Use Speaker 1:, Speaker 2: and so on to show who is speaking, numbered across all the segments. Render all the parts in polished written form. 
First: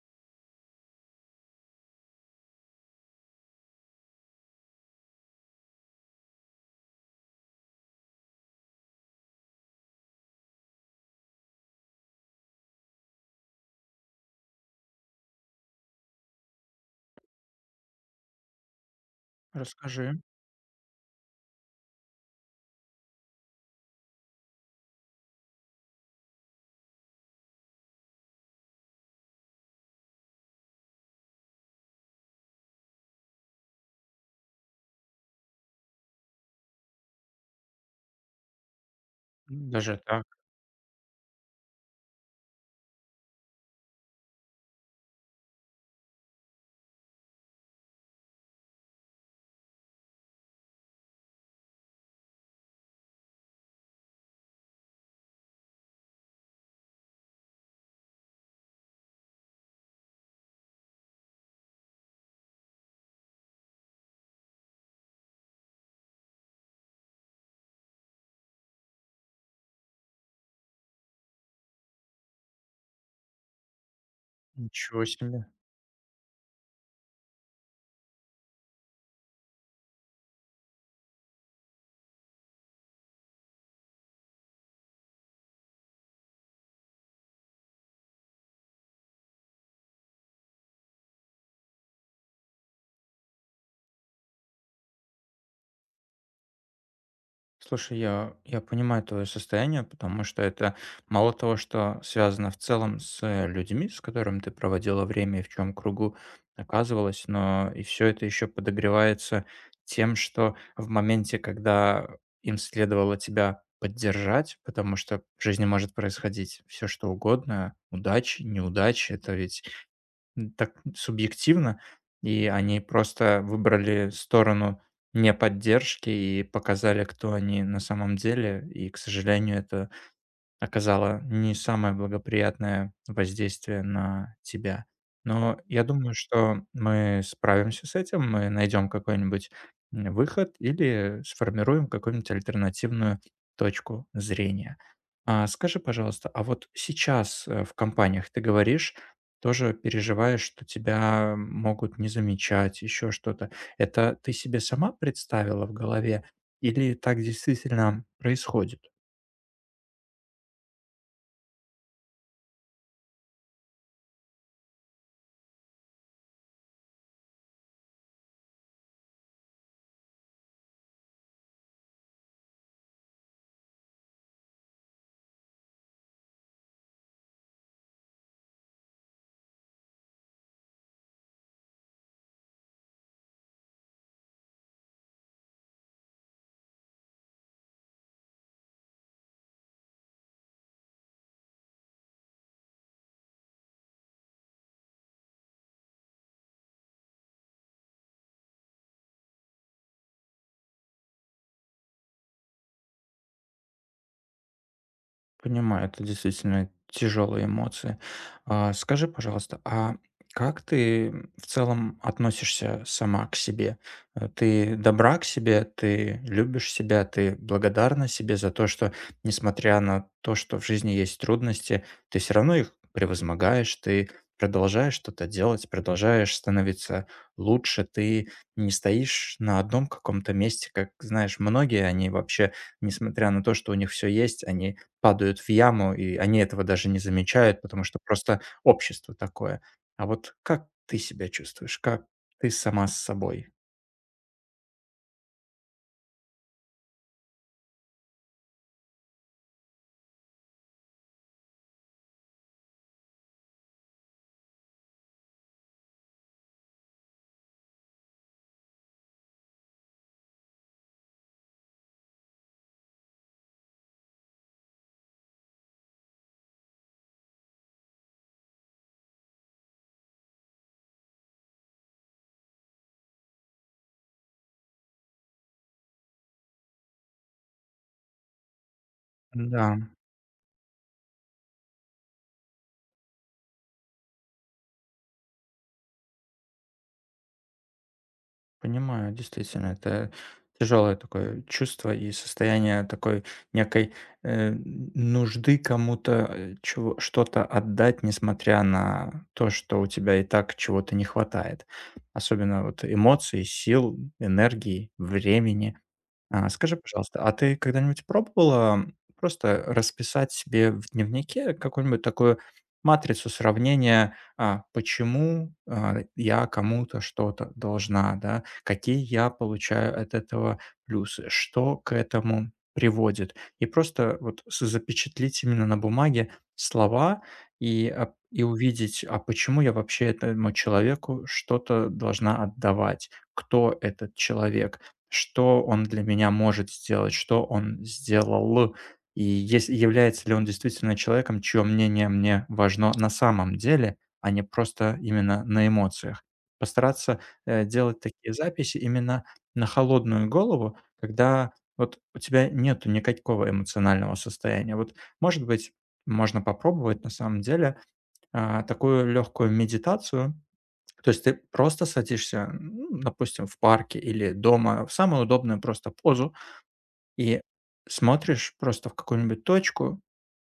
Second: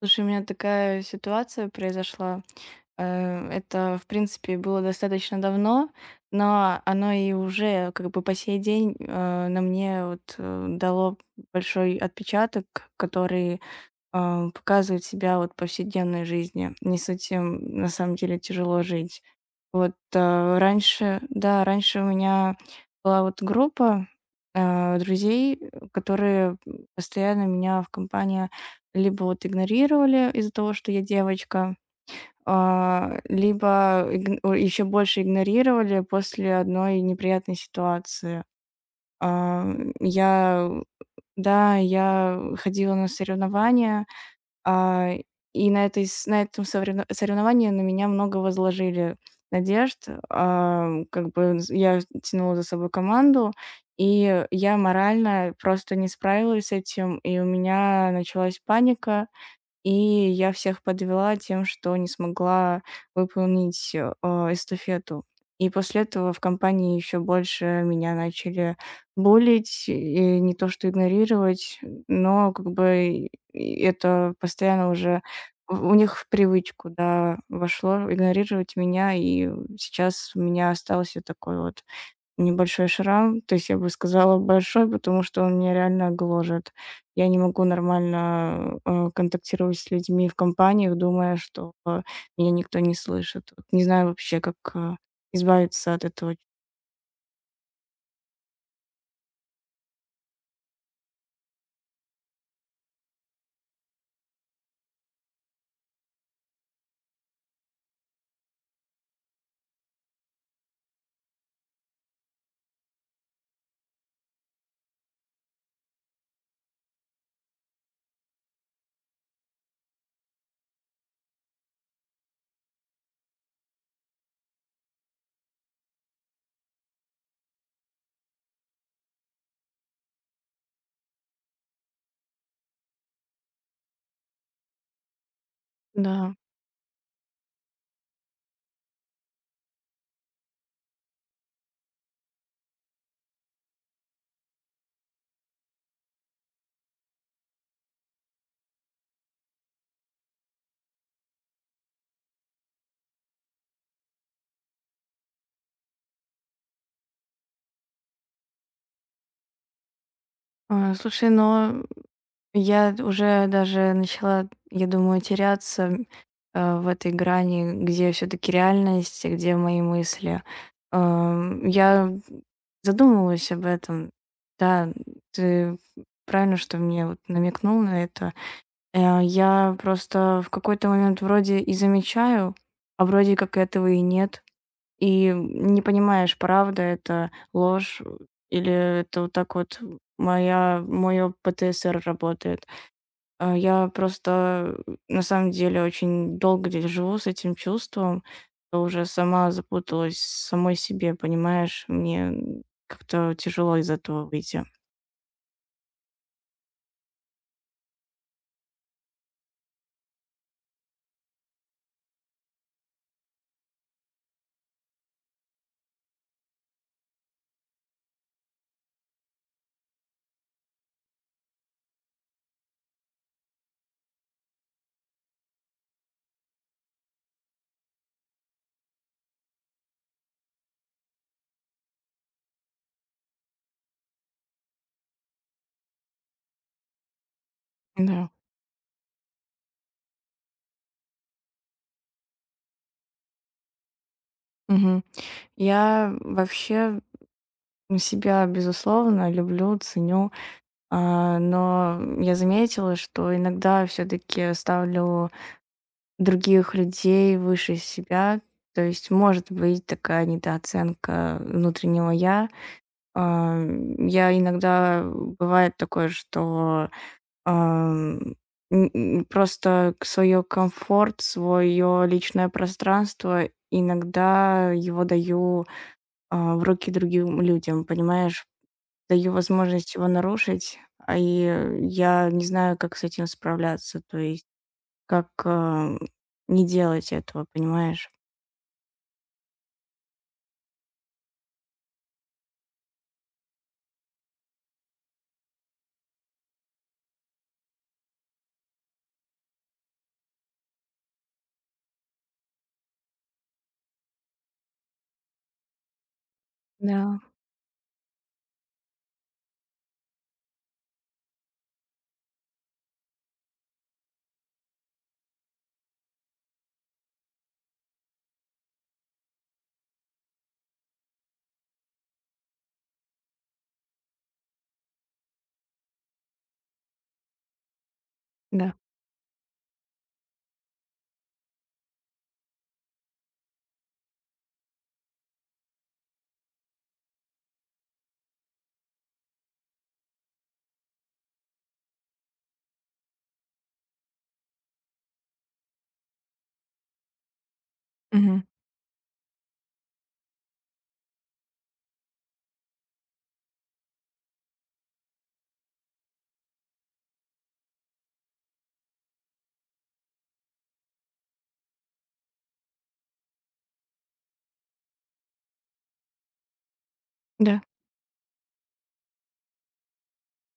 Speaker 1: Слушай, у меня такая ситуация произошла. Это, в принципе, было достаточно давно, но оно и уже как бы по сей день на мне вот дало большой отпечаток, который показывать себя вот в повседневной жизни. Не с этим на самом деле тяжело жить. Вот
Speaker 2: Расскажи.
Speaker 1: раньше, да, раньше у меня была вот группа друзей, которые постоянно меня в компании либо вот игнорировали из-за того, что я девочка, либо еще больше игнорировали после одной неприятной ситуации. А,
Speaker 2: Даже так?
Speaker 1: Я, да, я ходила на соревнования, а, и на этой с на этом соревно соревновании на меня много возложили надежд. Как бы з я тянула за собой команду, и я морально просто не справилась с этим, и у меня началась паника. И я всех подвела тем, что не смогла выполнить, эстафету. И после этого в компании еще больше меня начали булить, и не то что игнорировать, но как бы и это постоянно
Speaker 2: Ничего
Speaker 1: уже
Speaker 2: себе.
Speaker 1: в у них в привычку, да, вошло игнорировать меня, и сейчас у меня остался такой вот небольшой шрам, то есть я бы сказала большой, потому что он меня реально гложет. Я не могу нормально, контактировать с людьми в компаниях, думая, что, меня никто не слышит. Вот не знаю вообще, как, избавиться от этого.
Speaker 2: Слушай, я понимаю твое состояние, потому что это мало того, что связано в целом с людьми, с которыми ты проводила время и в чем кругу оказывалась, но и все это еще подогревается тем, что в моменте, когда им следовало тебя поддержать, потому что в жизни может происходить все что угодно: удачи, неудачи. Это ведь так субъективно, и они просто выбрали сторону не поддержки и показали, кто они на самом деле. И, к сожалению, это оказало не самое благоприятное воздействие на тебя. Но я думаю,
Speaker 1: Да.
Speaker 2: что мы справимся с этим, мы найдем какой-нибудь выход или сформируем какую-нибудь альтернативную точку зрения. А скажи, пожалуйста, а вот сейчас, в компаниях ты говоришь, тоже переживаешь, что тебя могут не замечать, еще что-то. Это ты себе сама представила в голове или так действительно происходит?
Speaker 1: Слушай, но я уже даже начала, я думаю, теряться, в этой грани, где все таки реальность, а где мои мысли. Я задумывалась об этом. Да, ты правильно, что мне вот намекнул на это. Я просто в какой-то момент вроде и замечаю, а вроде как этого и нет. И не понимаешь, правда это, ложь или это вот так вот моя мое ПТСР работает. Я просто на самом деле очень долго здесь живу с этим чувством, что уже сама запуталась в самой себе, понимаешь? Мне как-то тяжело из этого выйти.
Speaker 2: Понимаю, это действительно тяжелые эмоции. Скажи, пожалуйста, а как ты в целом относишься сама к себе? Ты добра к себе, ты любишь себя, ты благодарна себе за то, что, несмотря на то, что в жизни есть трудности, ты все равно их превозмогаешь, ты продолжаешь что-то делать, продолжаешь становиться лучше, ты не стоишь на одном каком-то месте, как, знаешь, многие, они вообще, несмотря на то, что у них все есть, они падают в яму, и они этого даже не замечают, потому что
Speaker 1: Да.
Speaker 2: просто общество такое. А вот как ты себя чувствуешь? Как ты сама с собой?
Speaker 1: Мгм. Я вообще себя, безусловно, люблю, ценю, но я заметила, что иногда все-таки ставлю других людей выше себя. То есть может быть такая недооценка внутреннего я. А, иногда бывает такое, что, ам, просто к свое свое личное пространство иногда его даю, в руки другим людям, понимаешь? Даю
Speaker 2: Да,
Speaker 1: возможность его нарушить, и я не знаю, как с этим справляться, то есть как, не делать этого, понимаешь?
Speaker 2: понимаю, действительно, это тяжелое такое чувство и состояние такой некой нужды кому-то что-то отдать, несмотря на то, что у тебя и так чего-то не хватает. Особенно вот эмоций, сил, энергии, времени. Скажи,
Speaker 1: Да,
Speaker 2: пожалуйста, а ты когда-нибудь пробовала просто расписать себе в дневнике какую-нибудь такую матрицу сравнения, почему, я кому-то что-то должна, да, какие я получаю от этого плюсы, что к этому приводит? И просто вот с запечатлить именно на бумаге слова и и
Speaker 1: да.
Speaker 2: увидеть, а почему я вообще этому человеку что-то должна отдавать, кто этот человек. Что он для меня может сделать, что он сделал, и ес является ли он действительно человеком, чье мнение мне важно на самом деле, а не просто именно на эмоциях. Постараться, делать такие
Speaker 1: Мгм.
Speaker 2: записи именно на холодную голову, когда вот у тебя нету никакого эмоционального состояния. Вот, может быть, можно попробовать на самом деле, такую легкую медитацию, то есть ты просто садишься, ну, допустим, в парке или дома в самую удобную просто позу и
Speaker 1: Да.
Speaker 2: смотришь просто в какую-нибудь точку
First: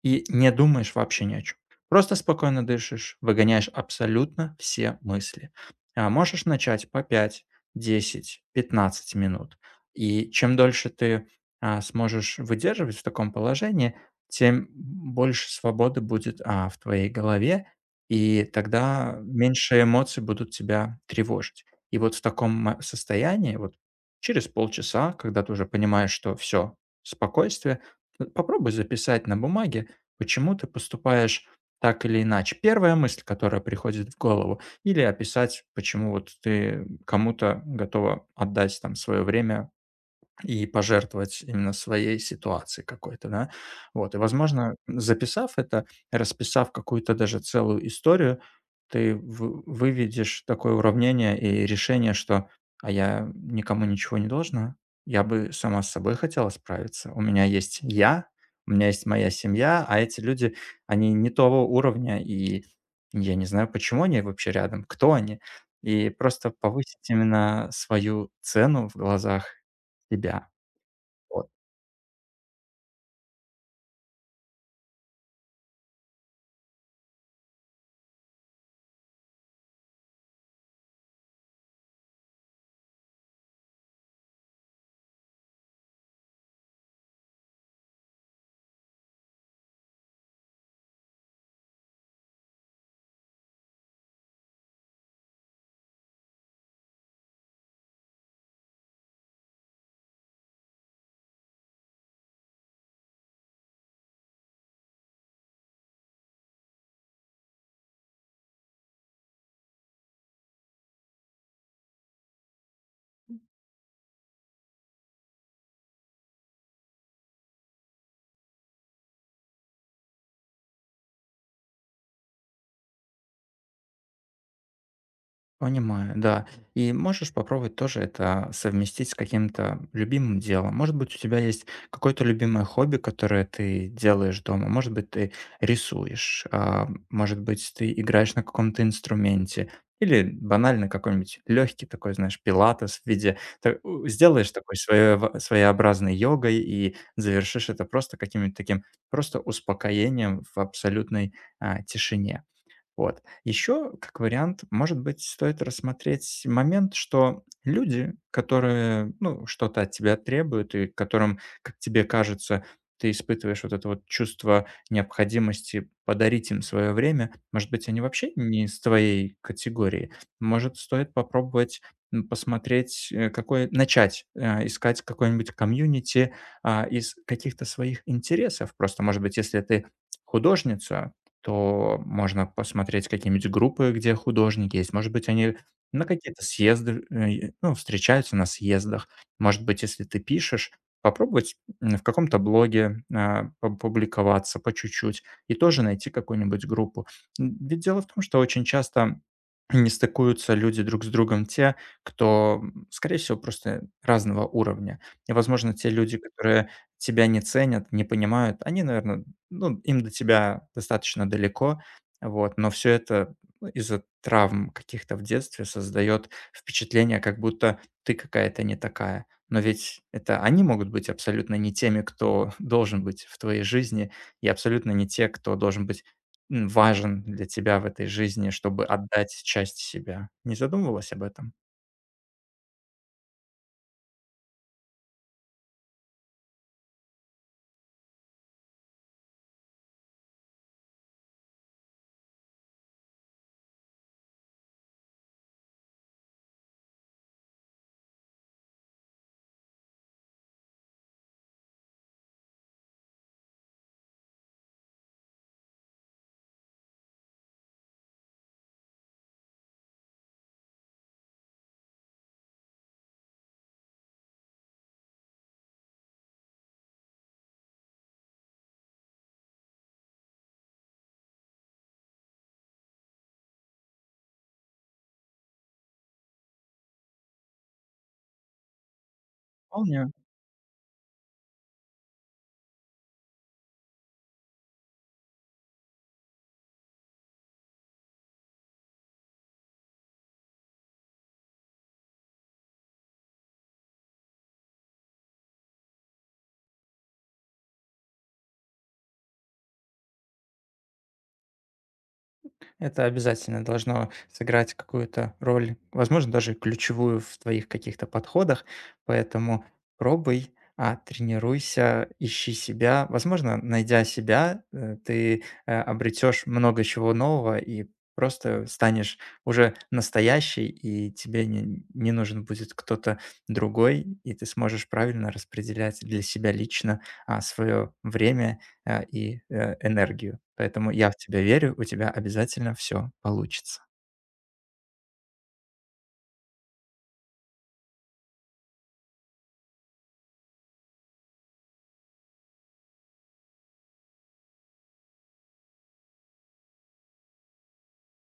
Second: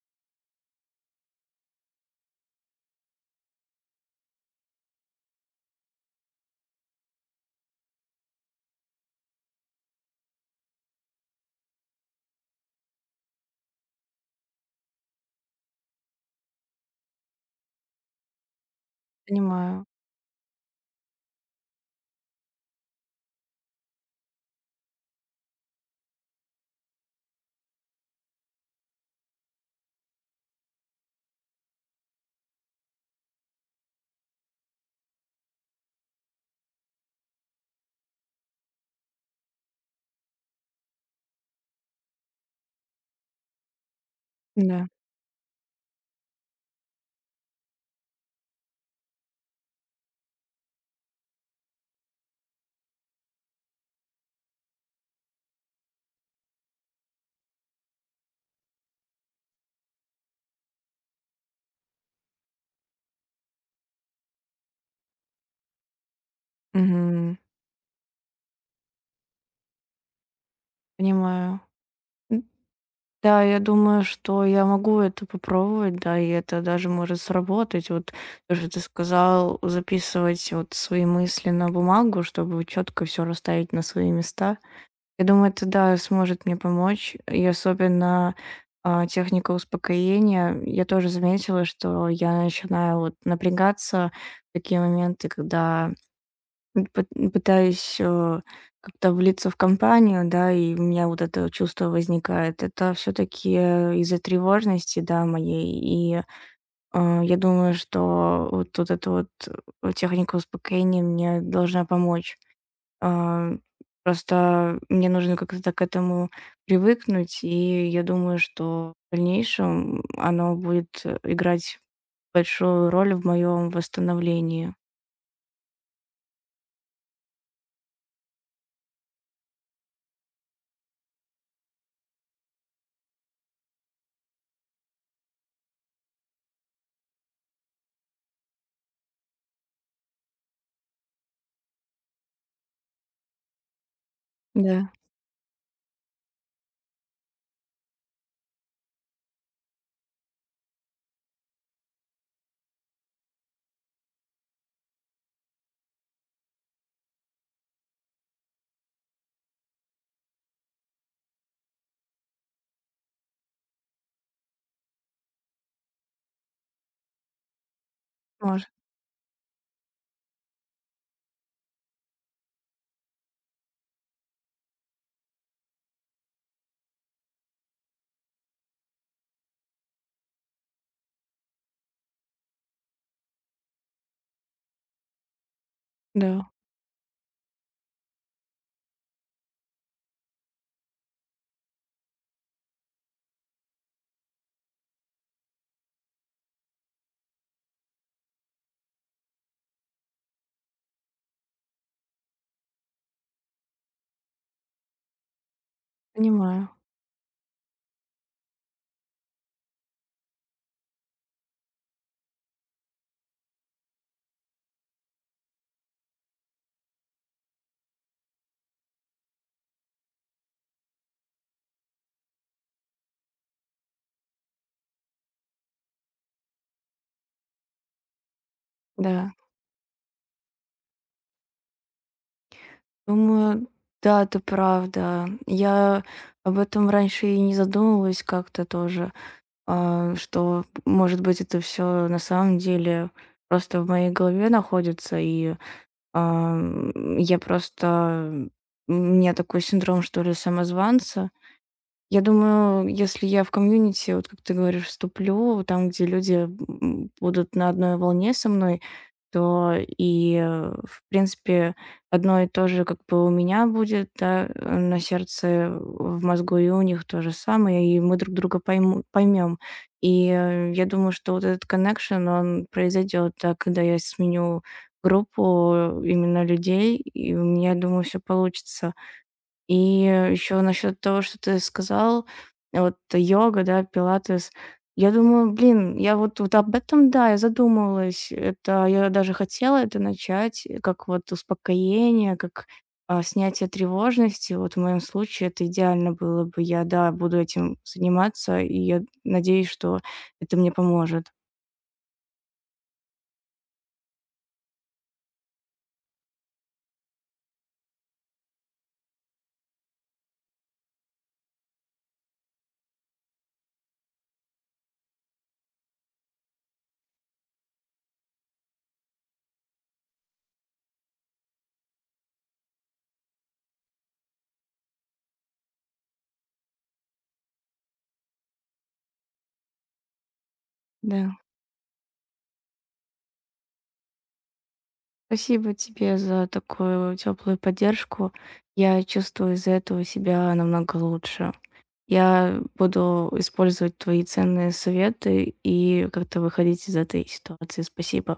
Speaker 2: и не думаешь вообще ни о чем. Просто спокойно дышишь, выгоняешь абсолютно все мысли. Можешь начать по 5, 10, 15 минут. И чем дольше ты, сможешь выдерживать в таком положении, тем больше свободы будет, в твоей голове, и тогда меньше
Speaker 1: Понимаю.
Speaker 2: эмоций будут тебя тревожить. И вот в таком ма состоянии, вот через полчаса, когда ты уже понимаешь, что все спокойствие, попробуй записать на бумаге, почему ты поступаешь так или иначе? Первая мысль, которая приходит в голову, или описать, почему вот ты кому-то готова отдать там свое время, и пожертвовать именно своей ситуацией какой-то, да. Вот, и, возможно,
Speaker 1: Да.
Speaker 2: записав это, расписав какую-то даже целую историю, ты вы выведешь такое уравнение и решение, что: "А я никому ничего не должна. Я бы сама с собой хотела справиться. У меня есть я, у меня есть моя семья, а эти люди, они не того уровня, и я не знаю, почему они вообще рядом, кто они". И просто повысить
Speaker 1: Мгм.
Speaker 2: именно свою цену в глазах себя. Вот.
Speaker 1: Понимаю. Да, я думаю, что я могу это попробовать, да, и это даже может сработать. Вот то, что ты сказал, записывать вот свои мысли на бумагу, чтобы четко все расставить на свои места. Я думаю, это да, сможет мне помочь. И особенно техника успокоения. Я тоже заметила, что я начинаю вот напрягаться в такие моменты, когда М, пыт пытаюсь, как-то влиться в компанию, да, и у меня вот это чувство возникает. Это все таки из-за тревожности, да, моей. И, я думаю, что вот эта вот, техника успокоения мне должна помочь. Э, просто мне нужно как-то к этому привыкнуть, и я думаю, что в дальнейшем оно будет играть большую роль в моем восстановлении.
Speaker 2: Понимаю, да. И можешь попробовать тоже это совместить с каким-то любимым делом. Может быть, у тебя есть какое-то любимое хобби, которое ты делаешь дома. Может быть, ты рисуешь, а, может быть, ты играешь на каком-то инструменте. Или банально какой-нибудь легкий такой, знаешь, пилатес в виде... Сделаешь такой
Speaker 1: Да,
Speaker 2: своеобразной йогой и завершишь это просто каким-нибудь таким просто успокоением в абсолютной тишине. Вот. Еще, как вариант, может быть, стоит рассмотреть момент, что люди, которые, ну, что-то от тебя требуют и которым, как тебе кажется, ты испытываешь вот это вот чувство необходимости подарить им свое время, может быть, они вообще не
Speaker 1: может,
Speaker 2: из твоей категории. Может, стоит попробовать посмотреть, какой, начать искать какой-нибудь комьюнити из каких-то своих интересов. Просто, может быть, если ты художница, то можно посмотреть какие-нибудь группы, где художники есть. Может быть, они на какие-то
Speaker 1: да,
Speaker 2: съезды, ну, встречаются на съездах. Может быть, если ты пишешь, попробовать в каком-то блоге публиковаться по чуть-чуть и тоже найти какую-нибудь группу. Ведь дело в том, что очень часто не стыкуются люди друг с другом те, кто, скорее всего, просто разного уровня. И, возможно, те люди,
Speaker 1: понимаю,
Speaker 2: которые тебя не ценят, не понимают, они, наверное, ну, им до тебя достаточно далеко, вот, но все это из-за травм каких-то в детстве создает впечатление, как будто ты какая-то не такая. Но ведь это они могут быть абсолютно не теми, кто должен быть в твоей жизни, и абсолютно не те, кто должен быть, важен для тебя в этой жизни, чтобы
Speaker 1: да.
Speaker 2: отдать часть себя. Не задумывалась об этом?
Speaker 1: Думаю, да, ты прав, да. Я об этом раньше и не задумывалась как-то тоже, что, может быть, это все на самом деле просто в моей голове находится, и ам, я просто... у меня такой синдром, что ли, самозванца, я думаю, если я в комьюнити, вот как ты говоришь, вступлю, там, где люди будут на одной волне со мной, то и, в принципе, одно и то же как бы у меня будет, да, на сердце, в мозгу, и у них то же самое, и мы друг друга поймем. И я думаю, что вот этот коннекшн, он произойдет, да, когда я сменю группу именно людей, и у меня, думаю, все получится. И
Speaker 2: Вполне.
Speaker 1: еще насчет того, что ты сказал, вот йога, да, пилатес. Я думаю, блин, я вот об этом, да, я задумывалась. Это я даже хотела это начать, как вот успокоение, как снятие тревожности. Вот в моем случае это идеально было бы. Я, да, буду этим заниматься, и я надеюсь, что это мне поможет.
Speaker 2: Это обязательно должно сыграть какую-то роль, возможно, даже ключевую в твоих каких-то подходах. Поэтому пробуй, тренируйся, ищи себя. Возможно, найдя себя, ты обретешь много чего нового и просто станешь уже настоящий, и тебе не нужен будет кто-то другой, и ты сможешь правильно распределять для себя лично свое время и, энергию. Поэтому я в
Speaker 1: Да.
Speaker 2: тебя верю, у тебя обязательно все получится.
Speaker 1: Спасибо тебе за такую теплую поддержку. Я чувствую из-за этого себя намного лучше. Я буду использовать твои ценные советы и как-то выходить из этой ситуации. Спасибо.